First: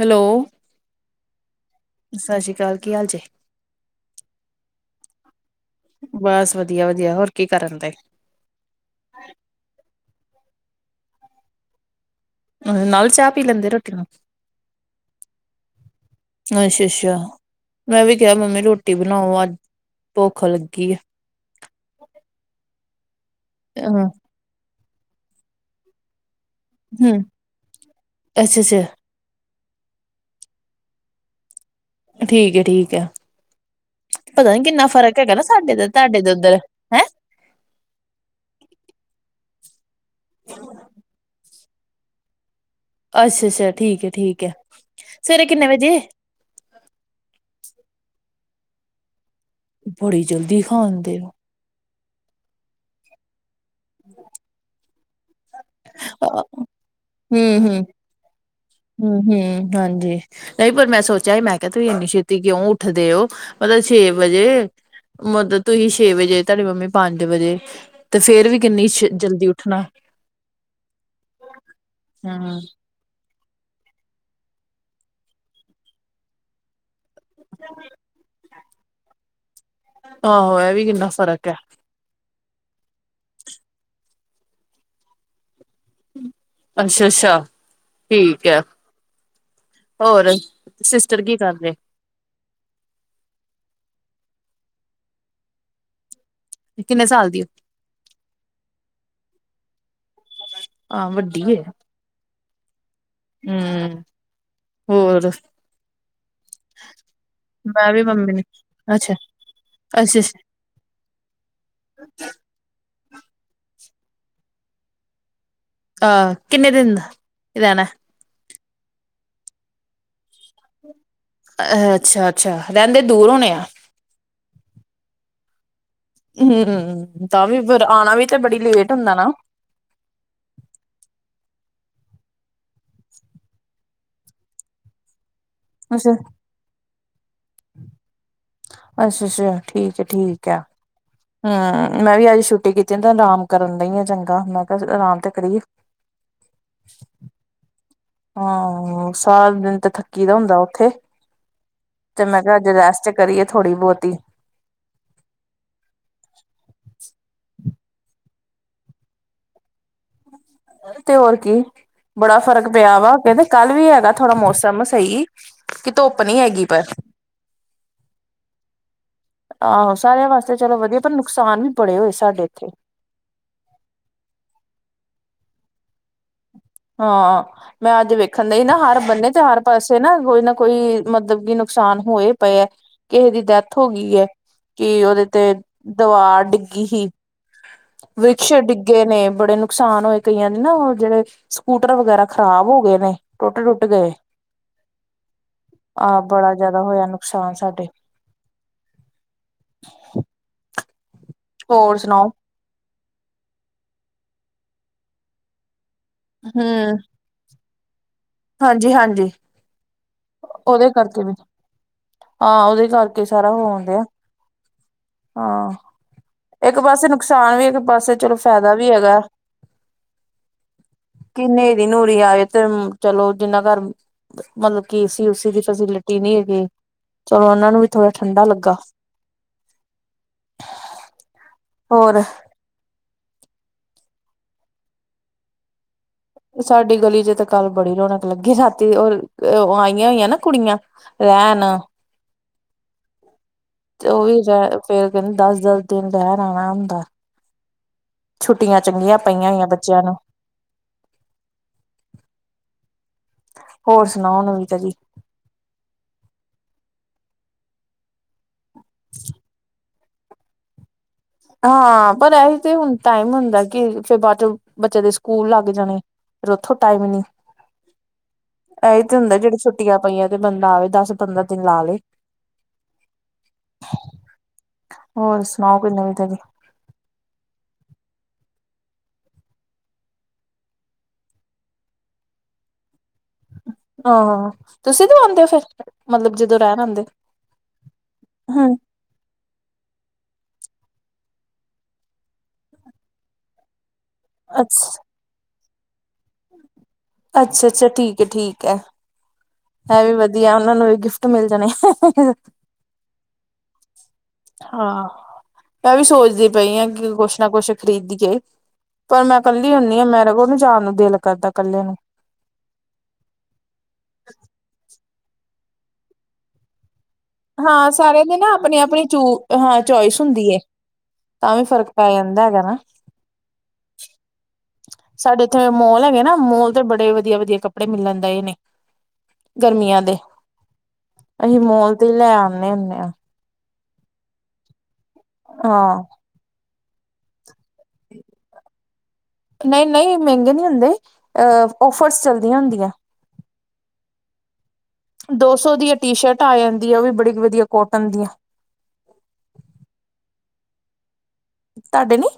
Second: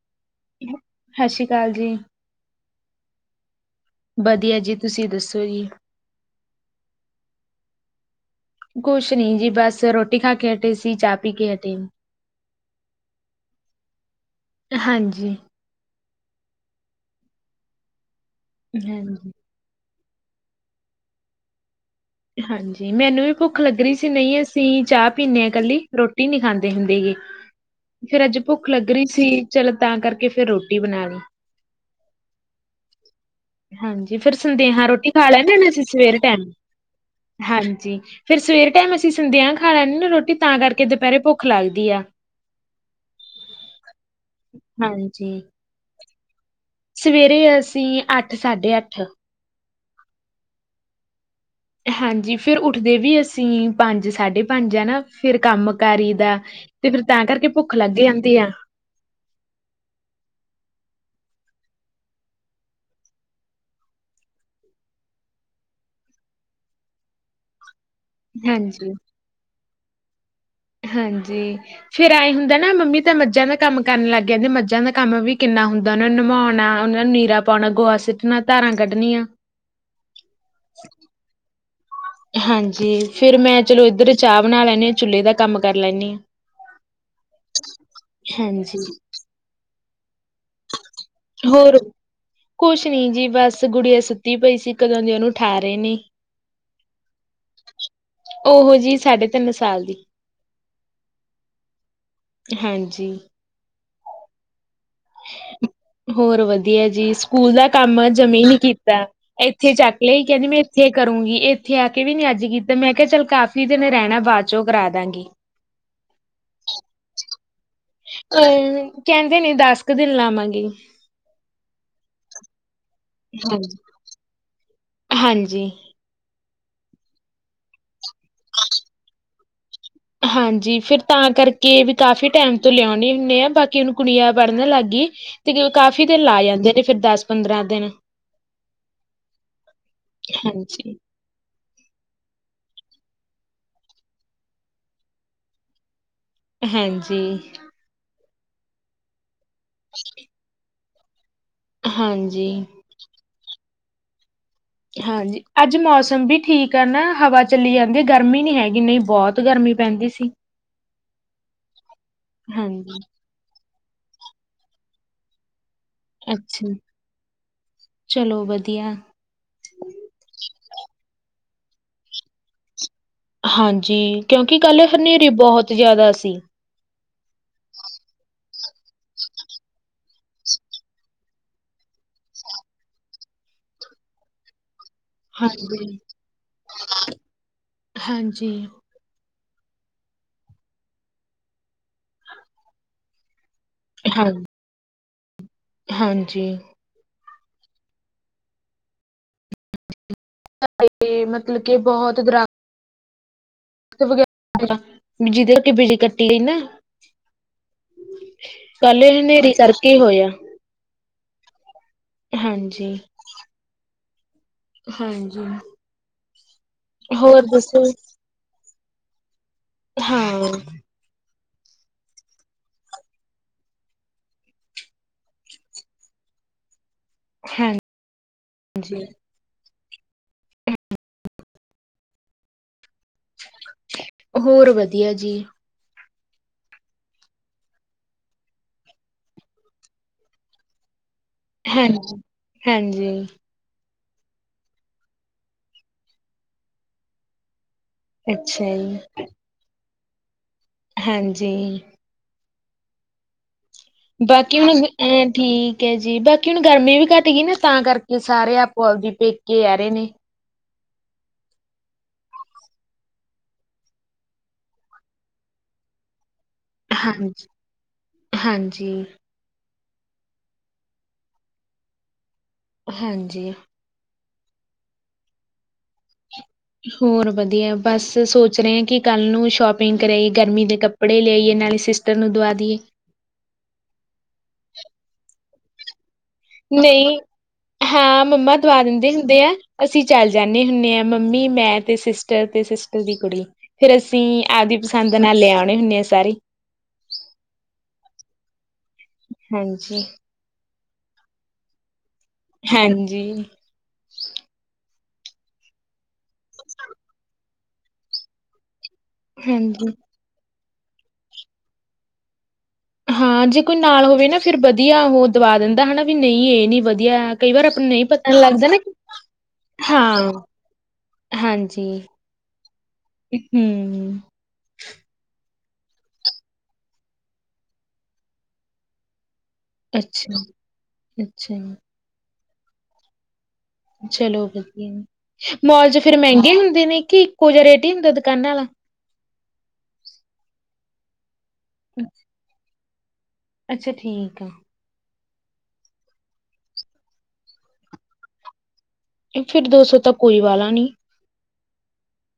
Hello ਸਤਿ ਸ਼੍ਰੀ ਅਕਾਲ ਜੀ, ਸਤਿ ਸ਼੍ਰੀ ਅਕਾਲ। ਕੀ ਹਾਲ ਚ? ਵਧੀਆ ਜੀ ਤੁਸੀਂ ਦੱਸੋ ਜੀ? ਬਸ ਵਧੀਆ ਵਧੀਆ ਹੋਰ ਕੀ ਕਰਨ ਤੇ ਕੁਛ ਨੀ ਜੀ ਬਸ ਰੋਟੀ ਨਾਕੇ ਹਟੇ ਸੀ ਚਾ ਪੀ ਕੇ ਹਟੇ ਨਾਲ ਚਾਹ ਪੀ ਲੈਂਦੇ ਰੋਟੀ ਦੇ ਹਾਂਜੀ। ਅੱਛਾ-ਅੱਛਾ ਮੈਂ ਵੀ ਕਿਹਾ ਮੰਮੀ ਰੋਟੀ ਹਾਂਜੀ। ਬਣਾਓ ਅੱਜ ਭੁਖ ਲੱਗੀ ਹੈ। ਹਾਂਜੀ ਮੈਨੂੰ ਵੀ ਭੁੱਖ ਲੱਗ ਰਹੀ ਸੀ ਨਹੀਂ ਅਸੀਂ ਚਾਹ ਪੀਨੇ ਆ ਇਕੱਲੀ ਰੋਟੀ ਰੋਟੀ ਨਹੀਂ ਖਾਂਦੇ ਹੁੰਦੇ ਗੇ ਹੂੰ ਫੇਰ ਅੱਜ ਭੁੱਖ ਅੱਛਾ-ਅੱਛਾ ਲੱਗ ਰਹੀ ਸੀ। ਚਲੋ ਤਾਂ ਕਰਕੇ ਫਿਰ ਰੋਟੀ ਬਣਾਣੀ। ਠੀਕ ਠੀਕ ਹੈ ਹਾਂਜੀ ਫੇਰ ਪਤਾ ਨੀ ਸੰਦੇਹਾ ਕਿੰਨਾ ਰੋਟੀ ਫ਼ਰਕ ਖਾ ਹੈਗਾ ਨਾ ਲੈਂਦੇ ਨੇ ਸਾਡੇ ਅਸੀਂ ਤੇ ਸਵੇਰ ਤੁਹਾਡੇ ਤੇ ਟਾਈਮ ਉੱਧਰ। ਹੈਂ ਹਾਂਜੀ, ਫਿਰ ਸਵੇ ਟਾਈਮ ਅਸੀਂ ਸੰਦੇਹਾ ਆ ਖਾਦੇ ਰੋਟੀ ਤਾਂ ਕਰਕੇ ਦੁਪਹਿਰੇ ਭੁੱਖ ਲੱਗਦੀ। ਦੀਆ ਅੱਛਾ-ਅੱਛਾ ਠੀਕ ਹੈ ਠੀਕ ਹੈ, ਹਾਂਜੀ, ਸਵੇਰੇ ਕਿੰਨੇ ਵਜੇ? ਸਵੇਰੇ ਅਸੀਂ ਅੱਠ ਸਾਢੇ ਅੱਠ ਬੜੀ ਜਲਦੀ ਖਾਦੇ ਹੋ। ਹਾਂਜੀ ਫੇਰ ਉੱਠਦੇ ਵੀ ਅਸੀਂ ਅਸੀਂ ਪੰਜ ਸਾਢੇ ਪੰਜ ਹੈ ਨਾ। ਫਿਰ ਕੰਮ ਕਰੀ ਦਾ ਤੇ ਫਿਰ ਤਾਂ ਕਰਕੇ ਭੁੱਖ ਹੂੰ-ਹੂੰ-ਹੂੰ-ਹੂੰ, ਲੱਗ ਜਾਂਦੀ ਆ ਹਾਂਜੀ ਨਹੀਂ ਪਰ ਮੈਂ ਸੋਚ ਚਏ ਮੈਂ ਕਿਹਾ ਤੁਸੀਂ ਇੰਨੀ ਛੇਤੀ ਕਿਉਂ ਉੱਠਦੇ ਹੋ ਮਤਲਬ ਛੇ ਵਜੇ ਮਤਲਬ ਤੁਸੀਂ ਛੇ ਵਜੇ ਤੁਹਾਡੀ ਮੰਮੀ ਪੰਜ ਵਜੇ ਤੇ ਫੇਰ ਵੀ ਕਿੰਨੀ ਹਾਂਜੀ ਜਲਦੀ ੳਠਣਾ ਹਾਂਜੀ ਫੇਰ ਐ ਹੁੰਦਾ ਨਾ ਮੰਮੀ ਤਾਂ ਮੱਝਾਂ ਦਾ ਕੰਮ ਕਰਨ ਲੱਗ ਜਾਂਦੀ ਮੱਝਾਂ ਦਾ ਕੰਮ ਵੀ ਕਿੰਨਾ ਹੁੰਦਾ ਉਹਨਾਂ ਨੂੰ ਨਮੌਣਾ ਉਹ ਨੂੰ ਨੀਰਾ ਪਾਉਣਾ ਗੋਹਾ ਸਿੱਟਣਾ। ਧਾਰਾਂ ਕੱਢਣੀਆਂ ਆਹੋ ਇਹ ਵੀ ਕਿੰਨਾ ਫ਼ਰਕ ਹੈ। ਹਾਂਜੀ ਫੇਰ ਮੈਂ ਚਲੋ ਇੱਧਰ ਚਾਹ ਬਣਾ ਲੈਨੀ ਹਾਂ ਚੁੱਲੇ ਦਾ ਕੰਮ ਕਰ ਲੈਂਦੀ ਹਾਂ ਅੱਛਾ-ਅੱਛਾ ਠੀਕ ਹੈ ਹਾਂਜੀ। ਹੋਰ ਸਿਸਟਰ ਕੀ ਕਰ ਰਹੇ ਹੋਰ ਕੁਛ ਨੀ ਜੀ ਬਸ ਗੁਡੀਆਂ ਸੁੱਤੀ? ਸੁੱਤੀ ਪਈ ਸੀ ਕਦੋਂ ਦੇ ਉਹਨੂੰ ਉੱਠਾ ਰਹੇ ਨੇ? ਕਿੰਨੇ ਸਾਲ ਦੀ ਹੋ? ਉਹ ਜੀ ਤਿੰਨ ਸਾਲ ਦੀ। ਵੱਡੀ ਹੈ ਹਾਂਜੀ ਹੂੰ। ਹੋਰ ਹੋਰ ਵਧੀਆ ਜੀ ਸਕੂਲ ਦਾ ਮੈਂ ਵੀ ਕੰਮ ਮੰਮੀ ਨੇ ਜਮੀ ਨੀ ਕੀਤਾ ਇੱਥੇ ਚੱਕ ਲਿਆਈ ਕਹਿੰਦੀ ਅੱਛਾ-ਅੱਛਾ-ਅੱਛਾ ਮੈਂ ਇੱਥੇ ਕਰੂੰਗੀ ਇੱਥੇ ਆ ਕੇ ਵੀ ਨੀ ਅੱਜ ਕੀਤਾ ਮੈਂ? ਕਿਹਾ ਚੱਲ ਕਾਫੀ ਦਿਨ ਰਹਿਣਾ ਬਾਅਦ 'ਚੋਂ ਕਰਾਂਦਾਗੀ ਅਹ ਕਿੰਨੇ ਦਿਨ ਰਹਿਣਾ ਹਿੰਦੇ ਨੇ ਦਸ ਕੁ ਦਿਨ ਲਾਵਾਂਗੇ। ਅ ਅੱਛਾ ਅੱਛਾ ਰਹਿੰਦੇ ਦੂਰ ਹੋਣੇ ਆ? ਜੀ। ਹੂੰ ਤਾਂਵੀ ਫਿਰ ਆਣਾ ਵੀ ਤੇ ਬੜੀ ਲੇਟ ਹੁੰਦਾ ਨਾ। ਹਾਂਜੀ ਫਿਰ ਤਾਂ ਕਰਕੇ? ਕਰਕੇ ਵੀ ਕਾਫ਼ੀ ਟਾਈਮ ਤੋਂ ਲਿਆਉਣੇ ਹੁੰਦੇ ਆ ਬਾਕੀ ਹੁਣ ਗੁਡੀਆਂ ਪੜ੍ਹਨ ਲਾਗੀ ਤੇ ਉਹ ਕਾਫੀ ਅੱਛਾ, ਦਿਨ ਲਾ ਜਾਂਦੇ ਨੇ ਫਿਰ ਦਸ ਪੰਦਰਾਂ ਦਿਨ। ਅੱਛਾ ਅੱਛਾ ਠੀਕ ਹੈ ਠੀਕ ਹੈ ਹਾਂਜੀ। ਹੂੰ। ਮੈਂ ਵੀ ਅੱਜ ਛੁੱਟੀ ਕੀਤੀ ਤੇ ਆਰਾਮ ਕਰਨ ਦਈ ਆ ਚੰਗਾ ਮੈਂ ਕਿਹਾ ਆਰਾਮ ਤਾ ਕਰੀਏ। ਹਾਂਜੀ। ਹਾਂ ਹੋਰ? ਸਾਰਾ ਦਿਨ ਤੇ ਥੱਕੀ ਦਾ ਹੁੰਦਾ ਉੱਥੇ? ਤੇ ਮੈਂ ਕਿਹਾ ਹਾਂਜੀ ਅੱਜ ਰੈਸਟ ਕਰੀਏ ਥੋੜ੍ਹੀ ਬਹੁਤੀ। ਦੀ। ਹਾਂਜੀ ਅੱਜ ਮੌਸਮ ਵੀ ਠੀਕ ਆ ਨਾ ਹਵਾ ਚੱਲੀ ਜਾਂਦੀ? ਅੱਜ ਗਰਮੀ ਨੀ ਹੈਗੀ ਨਹੀਂ ਬਹੁਤ ਗਰਮੀ ਪੈਂਦੀ ਸੀ। ਤੇ ਹੋਰ ਕੀ ਬੜਾ ਫ਼ਰਕ ਹਾਂਜੀ ਪਿਆ ਵਾ ਕਹਿੰਦੇ ਕੱਲ? ਕੱਲ ਵੀ ਹੈਗਾ ਥੋੜਾ ਮੌਸਮ ਸਹੀ।। ਕਿ ਧੁੱਪ ਨੀ ਹੈਗੀ, ਅੱਛਾ ਪਰ। ਚਲੋ ਵਧੀਆ ਆਹੋ ਸਾਰਿਆਂ ਵਾਸਤੇ ਚਲੋ ਵਧੀਆ, ਤੁਹਾਨੂੰ ਨੁਕਸਾਨ ਵੀ ਬੜੇ ਹੋਏ ਸਾਡੇ ਇੱਥੇ ਹਾਂਜੀ। ਕਿਉਂਕਿ ਕੱਲ ਹਨੇਰੀ ਬਹੁਤ ਜ਼ਿਆਦਾ ਸੀ। ਥੱਲੇ ਨਾ ਹਰ ਬੰਦੇ ਤੇ, ਹਰ ਪਾਸੇ ਨਾ ਕੋਈ ਨਾ ਕੋਈ, ਮਤਲਬ ਕਿ ਨੁਕਸਾਨ ਹੋਏ ਪਏ ਹੈ, ਕਿਹੇ ਦੀ ਡੈਥ ਹੋ ਗਈ ਹੈ। ਕਿ ਉਹਦੇ ਤੇ, ਹਾਂਜੀ ਦਵਾਰ ਡਿੱਗੀ ਸੀ ਹਾਂਜੀ ਵ੍ਰਿਸ਼ ਡਿੱਗੇ ਨੇ ਬੜੇ ਨੁਕਸਾਨ ਨੁਕਸਾਨ ਹੋਏ ਕਈਆਂ ਦੇ ਨਾ, ਉਹ ਜਿਹੜੇ ਸਕੂਟਰ ਵਗੈਰਾ ਖ਼ਰਾਬ ਹੋ ਗਏ ਨੇ। ਟੁੱਟ-ਟੁੱਟ ਗਏ। ਹਾਂ ਆ ਹਾਂਜੀ ਬੜਾ ਜਾਦਾ ਹੋਯਾ ਨੁਕ ਨੁਕਸਾਨ ਸਾਡੇ ਤੇ, ਮਤਲਬ ਕੇ ਹੋਰ ਬੋਹਤ ਸੁਣਾਓ ਦਰੱਖ ਜਿਹਦੇ ਕੀ ਬਿਜਲੀ ਕੱਟੀ ਗਈ ਨਾ ਹੂੰ। ਕੱਲ ਹਾਂਜੀ-ਹਾਂਜੀ ਹਨੇਰੀ ਕਰਕੇ ਹੋਇਆ ਓਦੇ ਕਰਕੇ ਵੀ, ਆ ਓਦੇ ਹਾਂਜੀ ਕਰਕੇ ਸਾਰਾ ਹੋਂਦਯਾ। ਹਾਂਜੀ ਹਾਂ, ਏੱਕ ਪਾਸੇ ਹੋਰ ਨੁਕਸਾਨ ਵੀ, ਏੱਕ ਦੱਸੋ ਪਾਸੇ ਚਲੋ ਫਾਏ ਦਾ ਵੀ ਹੈਗਾ ਹਾਂ। ਕਿ ਨੇਹਰੀ-ਨੂਹਰੀ ਆਵੇ ਤੇ ਚਲੋ, ਜਿੰਨਾ ਘਰ ਮਤਲਬ ਕਿ ਏਸੀ-ਓਸੀ ਦੀ ਫੈਸਿਲਿਟੀ ਨੀ ਹੈਗੀ ਚਲੋ, ਓਨਾਂ ਨੂੰ ਵੀ ਥੋੜਾ ਠੰਢਾ ਲੱਗਾ। ਹਾਂਜੀ [inaudible] ਹੋਰ? ਹੋਰ, ਵਧੀਆ ਜੀ। ਸਾਡੀ ਗਲੀ'ਚ ਤਾਂ ਕੱਲ ਬੜੀ ਰੌਣਕ ਲੱਗੀ, ਰਾਤੀ ਔਰ ਓ ਆਈਆਂ ਹੋਈਐਂ ਨਾ ਕੁੜੀਆਂ। ਰੈਨ ਹਾਂਜੀ ਹਾਂਜੀ। ਤੇ, ਓਵੀ ਰੈ ਫੇਰ ਕੈਂਦੀ ਦੱਸ-ਦੱਸ ਦਿਨ ਰਹਿਨ ਆਨਾ ਹੁੰਦਾ। ਅੱਛਾ ਛੁੱਟੀਆਂ ਜੀ ਚੰਗੀਆਂ ਪਈਆਂ ਹੋਈਆਂ, ਬੱ ਜਾਨਾ ਹਾਂਜੀ। [inaudible] ਬਾਕੀ ਨਵੀ ਹੁਨ ਤਾਜੀ ਐਂ ਠੀਕ ਹੈ ਜੀ। ਬਾਕੀ ਹੁਨ ਗਰਮੀ ਵੀ ਘੱਟ [unintelligible] ਤਾਂ ਕਰਕੇ ਸਾਰੇ ਆਪ ਓ ਆਵਦੀ ਪੇਕੇ ਆਰੇ ਨੇ। ਹਾਂ, ਪਰ ਏਹੀ ਤੇ ਹੁਨ ਟਾਈਮ ਹੁੰਦਾ ਕਿ, ਫੇਰ ਬਾਦ'ਚੋ ਬੱਚਿਆ ਦੇ ਸਕੂਲ ਲੱਗ ਜਾਣੇ। ਫੇਰ ਓੱਥੋ ਟਾਈਮ ਈ ਨੀ, ਹਾਂਜੀ, ਐਈ ਹਾਂਜੀ, ਤੇ ਹੁੰਦਾ ਜੇੜੇ ਛੁਟ ਛੁੱਟੀਆਂ ਪਈਆਂ, ਤੇ ਬੰਦਾ ਆਵੇ, ਦਸ-ਪੰਦਰਾ ਦਿਨ ਲਾ ਲੇ। ਹਾਂਜੀ। ਹੋਰ ਸੁਨਾਓ, ਕੋਈ ਨਵੀ [unintelligible] ਹੋਰ ਵਧੀਆ। ਬਸ, ਸੋਚ ਰਏ ਆ ਕਿ ਕੱਲ ਨੂੰ ਸ਼ੋਪਿੰਗ ਕਰ ਆਈਏ, ਗਰਮੀ ਦੇ ਕੱਪੜੇ ਲੇ ਆਈਏ, ਨਾਲੇ ਸਿਸਟਰ ਨੂੰ ਦਵਾ ਦਇ ਏ। ਹਾਂ, ਤੁਸੀ ਦਵਾਂਦੇਂ ਹੋ ਫੇਰ? ਨਈ, ਹਾਂ, ਮੰਮਾ ਹਮ ਦਵਾ ਦਿੰਦੇ ਹੁੰਦੇ ਐ। ਅਸੀ ਚੱਲ ਜਾਨੇ ਅਸੀਂ ਹੁਨੇ ਐ। ਮੰਮੀ, ਮੈਂ, ਤੇ ਸਿਸਟਰ, ਤੇ ਸਿਸਟਰ ਦੀ ਕੁੜੀ। ਫਿਰ ਅਸੀਂ ਆਦਿ ਅੱਛਾ ਪਸੰਦ ਨਾਲ ਲਿਆ ਦੇ ਵੇ ਹੁਣੇ ਅਸ ਅੱਛਾ ਅੱਛਾ ਠੀਕ ਠੀਕ ਹੈ ਹਾਂਜੀ, ਇਹ ਵੀ ਵਧੀਆ ਉਹਨਾਂ ਨੂੰ ਵੀ ਗਿਫਟ ਮਿਲ ਜਾਣੇ। ਹਾਂਜੀ ਹਾਂ ਮੈਂ ਵੀ ਸੋਚਦੀ ਪਈ ਹਾਂ, ਕਿ ਕੁਛ ਨਾ ਕੁਛ ਖ਼ਰੀਦੀਏ। ਪਰ ਮੈਂ ਕੱਲੀ ਹਾਂਜੀ ਹੁੰਦੀ ਹਾਂ ਮੈਂਰੇ ਕੋਲ ਨੀ ਜਾ ਦਿਲ ਕਰਦਾ ਕੱਲੇ ਨੂੰ ਹਾਂ ਜੇ ਕੋਈ ਨਾਲ ਹੋਵੇ ਨਾ ਫਿਰ ਬਦ ਵਧੀਆ ਉਹ ਦਵਾ ਦਿੰਦਾ ਹੈਨਾ ਵੀ ਨਹੀਂ ਇਹ ਨੀ ਵਧੀਆ ਕਈ ਵਾਰ ਆਪਾਂ ਨੂੰ ਹਾਂ ਨਹੀਂ ਸਾਰਿਆਂ ਪਤਾ ਦੇ ਨਾ ਲੱਗਦਾ ਆਪਣੀ ਕਿ ਆਪਣੀ ਚੂ ਹਾਂ ਚੋਇਸ ਹੁੰਦੀ ਹੈ, ਤਾਂ ਵੀ ਹਾਂਜੀ ਫ਼ਰਕ ਪੈ ਜਾਂਦਾ ਹੈਗਾ ਨਾ। ਹੂੰ ਸਾਡੇ ਔਥੇ ਮੋਲ ਹੈਗੇ ਨਾ ਮੋਲ ਤੇ ਬੜੇ ਵਧੀਆ ਵਧੀਆ ਕੱਪੜੇ ਮਿਲਨ ਦਏ ਨੇ। ਗਰਮੀਆਂ ਦੇ, ਅੱਛਾ ਅੱਛਾ ਅਸੀਂ ਜੀ ਮੋਲ ਤੇ ਲੈ ਆਉਦੇ ਨੇ ਹੁੰਦੇ ਆਂ ਚਲੋ ਵਧੀਆ ਮੌਲ ਚ ਹਾਂ ਫਿਰ ਮਹਿੰਗੇ ਹੁੰ ਜਿਵੇਂ ਕਿ ਕੁਜਾ ਰੇਟੀ ਹੁੰਦਾ, ਦੁਕਾਨਾਂ ਵਾਲਾ ਨਹੀਂ-ਨਹੀਂ ਮਹਿੰਗੇ [inaudible] [unintelligible] ਔਫਰਸ ਚੱਲਦੀਆਂ ਹੁੰਦੀਆਂ ਅੱਛਾ ਠੀਕ ਆ ਦੋ ਸੌ ਦੀਆਂ ਟੀ ਸ਼ਰਟਾਂ ਆ ਜਾਂਦੀ ਹੈ ਉਹ ਵੀ ਬੜੀ ਵਧੀਆ ਕੋਟਨ ਦੀਆਂ। ਐਥੈ ਇਕ ਦੋ ਸੌ ਤੱਕ ਕੋਈ ਵਾਲਾ ਨਹੀਂ। ਤੁਹਾਡੇ ਨੀ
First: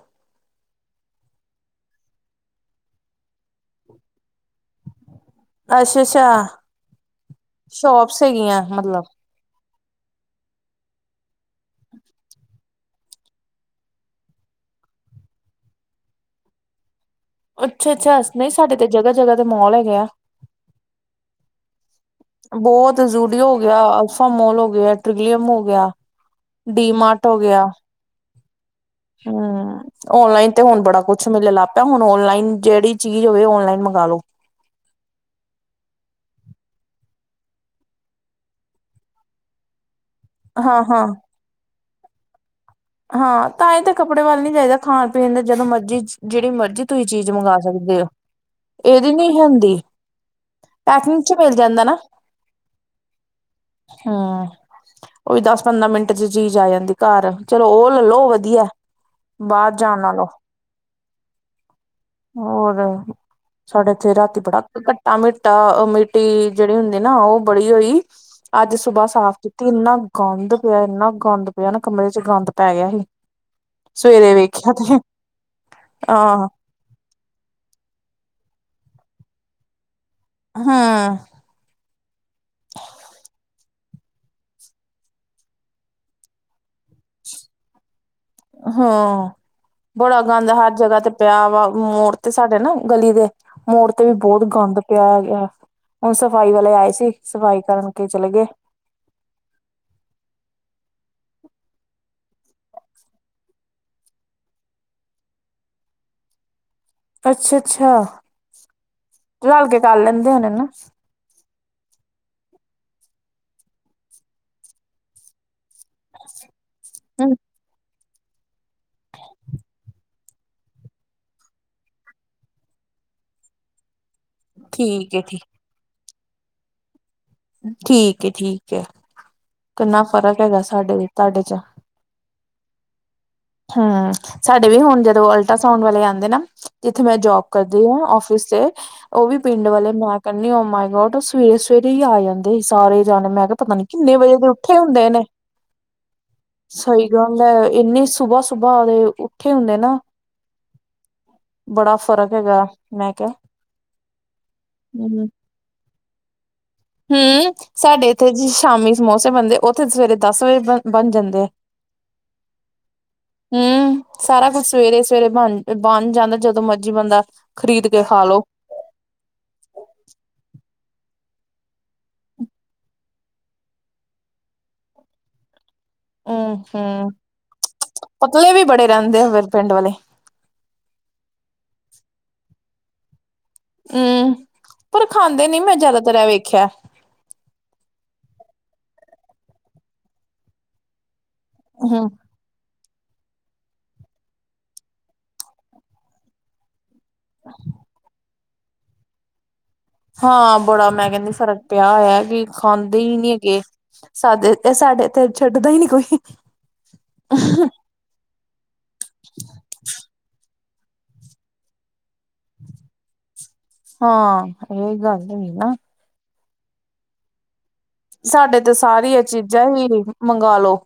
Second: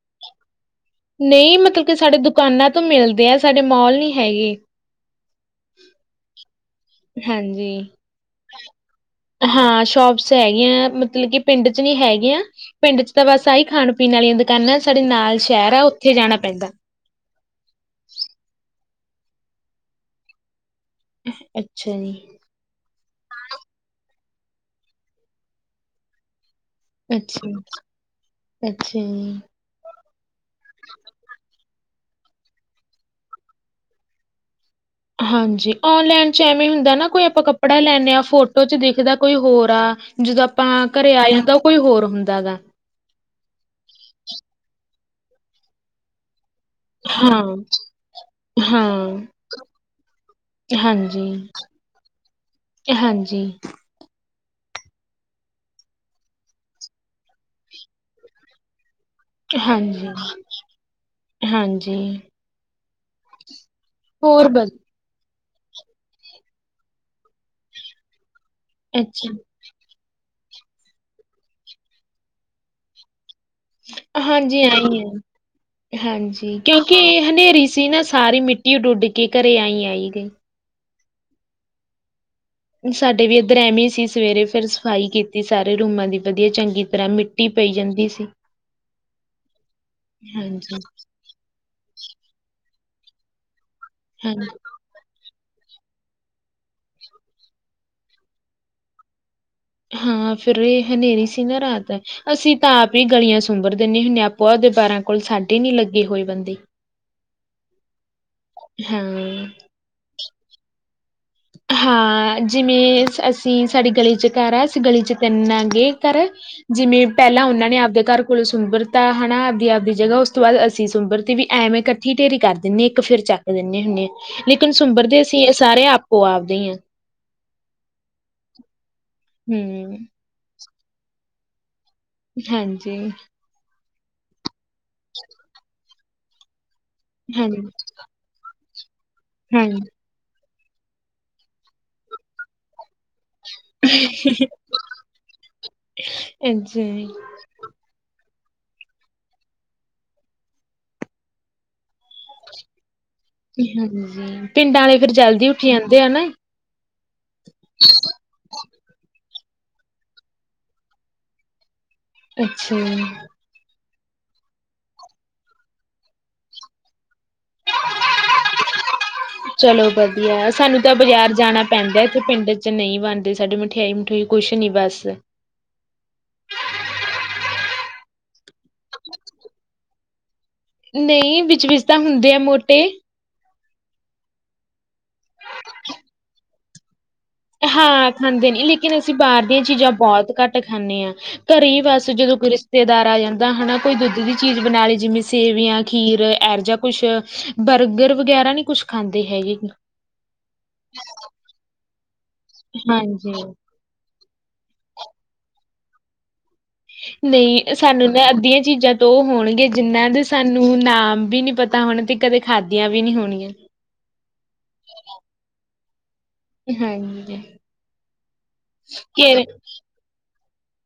ਨਹੀਂ ਮਤਲਬ ਕਿ ਸਾਡੇ ਦੁਕਾਨਾਂ ਤੋਂ ਮਿਲਦੇ ਆ ਸਾਡੇ ਮੌਲ ਨੀ ਹੈਗੇ। ਅੱਛਾ ਅੱਛਾ ਹਾਂਜੀ ਸ਼ੋਪਸ ਹੈਗੀਆਂ ਮਤਲਬ ਹਾਂ ਸ਼ੋਪਸ ਹੈਗੀਆਂ ਮਤਲਬ ਕਿ ਪਿੰਡ ਚ ਨੀ ਹੈਗੀਆਂ ਪਿੰਡ ਚ ਤਾਂ ਬਸ ਆਹੀ ਖਾਣ ਪੀਣ ਵਾਲੀਆਂ ਦੁਕਾਨਾਂ ਸਾਡੇ ਨਾਲ ਸ਼ਹਿਰ ਆ ਉੱਥੇ ਜਾਣਾ ਪੈਂਦਾ। ਅੱਛਾ ਅੱਛਾ ਨਹੀਂ ਸਾਡੇ ਤੇ ਜਗ੍ਹਾ ਜਗ੍ਹਾ ਤੇ ਮੋਲ ਹੈਗੇ ਆ। ਇਹ ਬਹੁਤ ਜ਼ੂਡੀਓ ਹੋ ਗਿਆ । ਮੋਲ ਹੋ ਗਿਆ ਟ੍ਰਲੀਅਮ ਹੋ ਗਿਆ। ਡੀਮਾਰਟ ਹੋ ਅੱਛਾ ਗਿਆ ਅੱਛਾ ਜੀ। ਹਮ ਔਨਲਾਈਨ ਤੇ ਹੁਣ ਬੜਾ ਕੁਛ ਮਿਲਣ ਲੱਗ ਹੁਣ ਔਨਲਾਈਨ ਜਿਹੜੀ ਚੀਜ਼ ਹੋਵੇ ਔਨਲਾਈਨ ਮੰਗ ਲਓ। ਹਾਂਜੀ ਔਨਲਾਈਨ ਚ ਐਵੇਂ ਹੁੰਦਾ ਨਾ ਕੋਈ ਆਪਾਂ ਕੱਪੜਾ ਲੈਂਦੇ ਹਾਂ ਫੋਟੋ ਚ ਦੇਖਦਾ ਕੋਈ ਹੋਰ ਆ। ਜਦੋਂ ਆਪਾਂ ਹਾਂ-ਹਾਂ ਘਰੇ ਹਾਂ ਆਏ ਹੁੰ ਤਾਂ ਉਹ ਕੋਈ ਹੋਰ ਹੁੰਦਾ ਦਾ। ਹਾਂ ਤਾਂ ਇਹ ਤਾਂ ਕੱਪੜੇ ਵੱਲ ਨੀ ਚਾਹੀਦਾ ਖਾਣ ਪੀਣ ਦੇ ਜਦੋਂ ਮਰਜੀੀ ਜਿਹੜੀ ਮਰਜ਼ੀ ਤੁਸੀਂ ਚੀਜ਼ ਹਾਂ ਮੰਗਵਾ ਸਕਦੇ ਹੋ ਇਹਦੀ ਹਾਂ ਨੀ ਹੁੰਦੀ ਪੈਕਿੰਗ ਹਾਂਜੀ ਚ ਮਿਲ ਜਾਂਦਾ ਨਾ ਹਾਂਜੀ ਹਮ ਉਹ ਵੀ ਦਸ ਪੰਦਰਾਂ ਮਿੰਟ ਚ ਚੀਜ਼ ਆ ਜਾਂਦੀ ਘਰ ਚਲੋ ਉਹ ਲੈਲੋ ਵਧੀਆ। ਬਾਹਰ ਜਾਣ ਹਾਂਜੀ ਨਾਲੋ ਹਾਂਜੀ ਹੋਰ ਸਾਡੇ ਇੱਥੇ ਰਾਤੀ ਹੋਰ ਬੜਾ ਬ ਘੱਟਾ ਮਿੱਟੀ। ਘੱਟਾ ਮਿੱਟੀ ਜਿਹੜੀ ਹੁੰਦੀ ਨਾ ਉਹ ਬੜੀ ਹੋਈ ਅੱਜ ਸੁਬਾਹ ਅੱਛਾ ਸਾਫ਼ ਕੀਤੀ ਇੰਨਾ ਗੰਦ ਪਿਆ ਇੰਨਾ ਗੰਦ ਪਿਆ ਨਾ ਕਮਰੇ ਚ ਚ ਗੰਦ ਪੈ ਗਿਆ ਸੀ। ਸਵੇਰੇ ਹਾਂਜੀ ਵੇਖਿਆ ਤੇ ਆਈ ਹੈ ਆਹ ਹਾਂਜੀ ਕਿਉਂਕਿ ਇਹ ਹਨੇਰੀ ਸੀ ਨਾ ਸਾਰੀ ਮਿੱਟੀ। ਇਹਨੂੰ ਉਡੀਕ ਕਰ ਕੇ ਘਰੇ ਆਈਂ । ਹਾਂ ਸਾਡੇ ਵੀ ਇਧਰ ਐਵੇ ਸੀ ਸਵੇਰੇ ਫਿਰ ਸਫ਼ਾਈ ਕੀਤੀ ਸਾਰੇ ਰੂਮਾਂ ਦੀ ਵਧੀਆ ਚੰਗੀ ਤਰ੍ਹਾਂ ਮਿੱਟੀ ਪਈ ਜਾਂਦੀ ਸੀ। ਹਾਂ ਬੜਾ ਗੰਦ ਹਰ ਹਾਂਜੀ, ਜਗ੍ਹਾ ਤੇ ਪਿਆ ਵਾ ਮੋੜ ਤੇ ਸਾਡੇ ਨਾ ਗਲੀ ਦੇ ਮੋੜ ਤੇ ਵੀ ਬਹੁਤ ਹਾਂਜੀ ਗੰਦ ਪਿਆ ਹੈਗਾ । ਹੁਣ ਸਫ਼ਾਈ ਵਾਲੇ ਆਏ ਸੀ ਸਫ਼ਾਈ ਕਰਕੇ ਚਲੇ ਗਏ। ਹਾਂ ਫਿਰ ਇਹ ਹਨੇਰੀ ਸੀ ਨਾ ਰਾਤ ਅਸੀਂ ਤਾਂ ਆਪ ਹੀ ਗਲੀਆਂ ਸੁੰਬਰ ਦਿੰਨੇ ਹੁਨੇ ਆ ਆਪੋ ਉਹਦੇ ਬਾਰਾਂ ਕੋਲ ਸਾਡੇ ਨਹੀਂ ਲੱਗੇ ਹੋਏ ਬੰਦੇ। ਅੱਛਾ ਅੱਛਾ ਹਾਂ। ਰਲ ਕੇ ਕਰ ਲੈਂਦੇ ਹੋਣੇ ਹਨ ਨਾ ਹਾਂ ਜਿਵੇਂ ਅਸੀਂ ਸਾਡੀ ਗਲੀ ਚ ਘਰ ਆ ਅਸੀਂ ਗਲੀ ਏਨੇ ਮੈਂਗੇ ਘਰ ਜਿਵੇਂ ਹੂੰ ਪਹਿਲਾਂ ਉਹਨਾਂ ਨੇ ਆਪਦੇ ਘਰ ਕੋਲ ਸੁੰਬਦਰਰਤਾ ਹੈਾ ਆਪਦੀ ਆਪਦੀ ਜਗ੍ਹਾ ਉਸ ਤੋਂ ਬਾਅਦ ਅਸੀਂ ਸੁੰਬਰਤੀ ਵੀ ਐਵੇਂ ਇਕੱਠੀ ਢੇਰੀ ਕਰ ਦਿੰਦੇ ਹਾਂ ਇੱਕ ਫਿਰਰ ਚੱਕ ਦਿੰਦੇ ਹੁੰਦੇ ਹਾਂ ਲੇਕਿਨ ਸੁੰਬਰ ਠੀਕ ਹੈ ਦੇ ਠੀਕ ਅਸੀਂ ਸਾਰੇ ਆਪ ਉਹ ਆਪਦੇ ਆ। ਠੀਕ ਹੈ- ਠੀਕ ਹੈ। ਹਮ ਕਿੰਨਾ ਫ਼ਰਕ ਹੈ। ਸਾਡੇ ਤੁਹਾਡੇ ਚ। ਹਾਂਜੀ। ਹਾਂ। ਸਾਡੇ ਵੀੁਣ ਕਦੋਂ ਅਲਟਰਾਸਾਂਡ ਵਾਲੇ ਆਂਦੇ ਦੇ ਨਾ ਜਿੱਥੇ ਮੈਂ ਜੋਬ ਹਾਂਜੀ ਕਰਦੀ ਹਾਂ ਆਫਿਸ ਤੇ ਉਹ ਵੀ ਪਿੰਡ ਹਾਂਜੀ ਵਾਲੇ ਨਾ ਕਰ ਓ ਮਾਈ ਗੋਡ ਸਵੇਰੇ ਸਵੇਰੇ ਹੀ ਆ ਜਾਂਦੇ ਸੀ ਸਾਰੇ ਜਾਣੇ ਮੈਂ ਪਤਾ ਨੀ ਕਿੰਨੇ ਵਜੇ ਦੇ ਉੱਠੇ ਹੁੰਦੇ ਨੇ ਅੱਛਾ ਸਹੀ ਗੱਲ ਹੈ ਇੰਨੀ ਸੁਬਾਹ ਸੁਬਾਹ ਉਹਦੇ ਉੱਠੇ ਹੁੰਦੇ ਨਾ ਬੜਾ ਫ਼ਰਕ ਹੈਗਾ। ਮੈਂ ਕਿਹਾ ਪਿੰਡਾਂ ਵਾਲੇ ਫਰ ਜਲਦੀ ਉੱਠੀ ਜਾਂਦੇ। ਦੇ ਨਾ। ਹਮ ਸਾਡੇ ਇੱਥੇ ਜੀ ਸ਼ਾਮੀ ਮੌਸਮ ਬੰਦੇ ਉੱਥੇ ਸਵੇਰੇ ਦਸ ਵਜੇ ਬ ਬਣ ਜਾਂਦੇ ਆ। ਅੱਛਾ। ਹੂੰ, ਸਾਰਾ ਕੁੱਝ ਸਵੇਰੇ -ਸਵੇਰੇ, ਬਣ- ਬਣ ਜਾਂਦਾ ਜਦੋਂ ਮਰਜ਼ੀ ਬਦਾ ਚਲੋ ਵਧੀਆ ਸਾਨੂੰ ਤਾਂ ਬਾਜ਼ਾਰ ਜਾਣਾ ਪੈਂਦਾ ਇੱਥੇ ਪਿੰਡ ਚ ਨਹੀਂ ਬਣਦੇ ਸਾਡੀੇ ਮਠਿਆਈ, ਮਠਈ ਕੁਛ ਨੀ ਬਸ ਹਮ -ਹਮ। ਲੇ ਵੀ ਬੜੇ ਰਹਿੰਦੇ ਆ ਫਿਰ ਪਿੰਡ ਵਾਲੇ ਨਹੀਂ ਵਿੱਚ ਵਿਚ ਤਾਂ ਹੁੰਦੇ ਆ ਮੋ ਤੇ। ਹਮ ਪਰ ਖਾਂਦੇ ਨੀ ਮੈਂ ਜ਼ਿਆਦਾਤਰਰ ਐ ਵੇਖਿਆ। ਹਾਂ ਖਾਂਦੇ ਨੀ ਲੇਕਿਨ ਅਸੀਂ ਬਾਹਰ ਦੀਆਂ ਚੀਜ਼ਾਂ ਬਹੁਤ ਘੱਟ ਖਾਂਦੇ ਹਾਂ। ਘਰੇ ਹੀ ਬਸ ਹੂੰ। ਜਦੋਂ ਕੋਇ ਰਿਸ਼ਤੇਦਾਰ ਆ ਜਾਂਦਾ ਹਨਾ ਕੋਈ ਦੁੱਧ ਦੀ ਚੀਜ਼ ਬਣਾ ਲਈ ਜਿਵੇਂ ਸੇਵੀਆਂ, ਖੀਰ ਐਰ ਜਾ ਕੁਛ ਬਰਗਰ ਵਗੈਰਾ ਨਹੀਂ। ਕੁਛ ਖਾਂਦੇ ਹੈਗੇ। ਹਾਂ ਬੜਾ ਮੈਂ ਕਹਿੰਦੀ ਫ਼ਰਕ ਪਿਆ ਹੋਇਆ। ਖਾਂਦੇ ਹੀ ਨਹੀਂ ਹਾਂਜੀ। ਹੈਗੇ। ਸਾਡ ਇਹ ਸਾਡੇ ਤੇ ਛੱਡਦਾ ਹੀ ਨੀ ਕੋਈ। ਨਹੀਂ ਸਾਨੂੰ ਨਾ ਅੱਧੀਆਂ ਚੀਜ਼ਾਂ ਤੋਂ ਉਹ ਹੋਣਗੇ ਜਿੰਨਾਂ ਦੇ ਸਾਨੂੰ ਨਾਮ ਵੀ ਨੀ ਪਤਾ ਹੋਣਾ ਤੇ ਕਦੇ ਖਾਦੀਆਂ ਵੀ ਨੀ ਹੋਣੀਆਂ ਹਾਂ ਇਹੀਓ ਗੱਲ ਹੁੰਦੀ ਨਾ ਹਾਂਜੀ ਸਾਡੇ ਤੇ ਸਾਰੀਆਂ ਘੇਰੇ ਚੀਜ਼ਾਂ ਹੀ ਮੰਗਾਲੋ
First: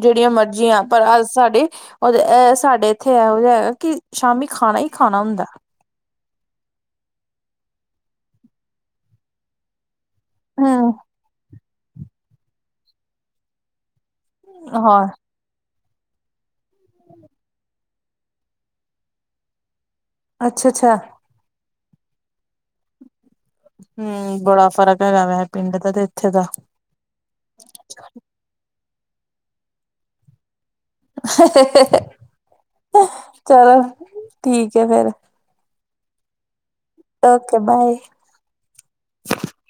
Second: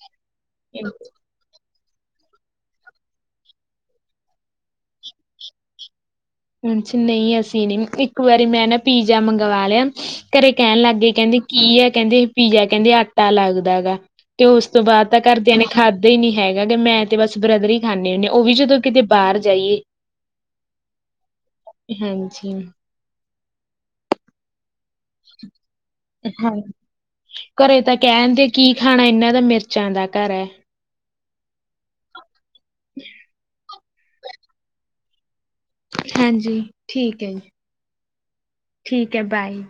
ਜਿਹੜੀਆਂ ਮਰਜ਼ੀਆਂ ਪਰ ਅੱਜ ਸਾਡੇ ਉਹ ਸਾਡੇ ਇੱਥੇ ਹੈ ਉਹ ਹੈਗਾ ਕਿ ਸ਼ਾਮੀ ਖਾਣਾ ਹੀ ਖਾਣਾ ਹੁੰਦਾ ਅ ਨਹੀਂ ਅਸੀਂ ਨੀ ਇੱਕ ਵਾਰੀ ਮੈਂ ਨਾ ਪੀਜ਼ਾ ਮੰਗਵਾ ਲਿਆ ਘਰੇ ਕਹਿਣ ਹੂੰ, ਲਾਗੇ ਕਹਿੰ ਕੀ ਆ ਕਹਿੰਦੇ ਪੀਜ਼ਾ ਕਹਿੰਦੇ ਆਟਾ ਲੱਗਦਾ ਗਾ ਤੇ ਉਸ ਤੋਂ ਬਾਅਦ ਤਾਂ ਘਰ ਦਿਆਂ ਨੇ ਖਾਦਾ ਹੀ ਨਹੀਂ ਹੈਗਾ ਮੈਂ ਤੇ ਬਸ ਬ੍ਰਦਰ ਹੀ ਖਾਂਦੇ ਹੁੰਦੇ ਹਾਂ ਉਹ ਵੀ ਜਦੋਂ ਕਿਤੇ ਬਾਹਰ ਜਾਈਏ ਅੱਛਾ ਅੱਛਾ ਹਾਂਜੀ ਹੂੰ ਬੜਾ ਫ਼ਰਕ ਹੈਗਾ ਪਿੰਡ ਦਾ ਤੇ ਇੱਥੇ ਦਾ। ਹਾਂ ਘਰੇ ਤਾਂ ਕਹਿਣ ਦੇ ਕੀ ਖਾਣਾ ਇਨਾ ਦਾ ਮਿਰਚਾਂ ਦਾ ਘਰ ਹੈ ਚਲੋ ਠੀਕ ਹੈ ਫੇਰ ਹਾਂਜੀ ਠੀਕ ਹੈ ਜੀ ਓਕੇ ਬਾਏ। ਠੀਕ ਹੈ ਬਾਏ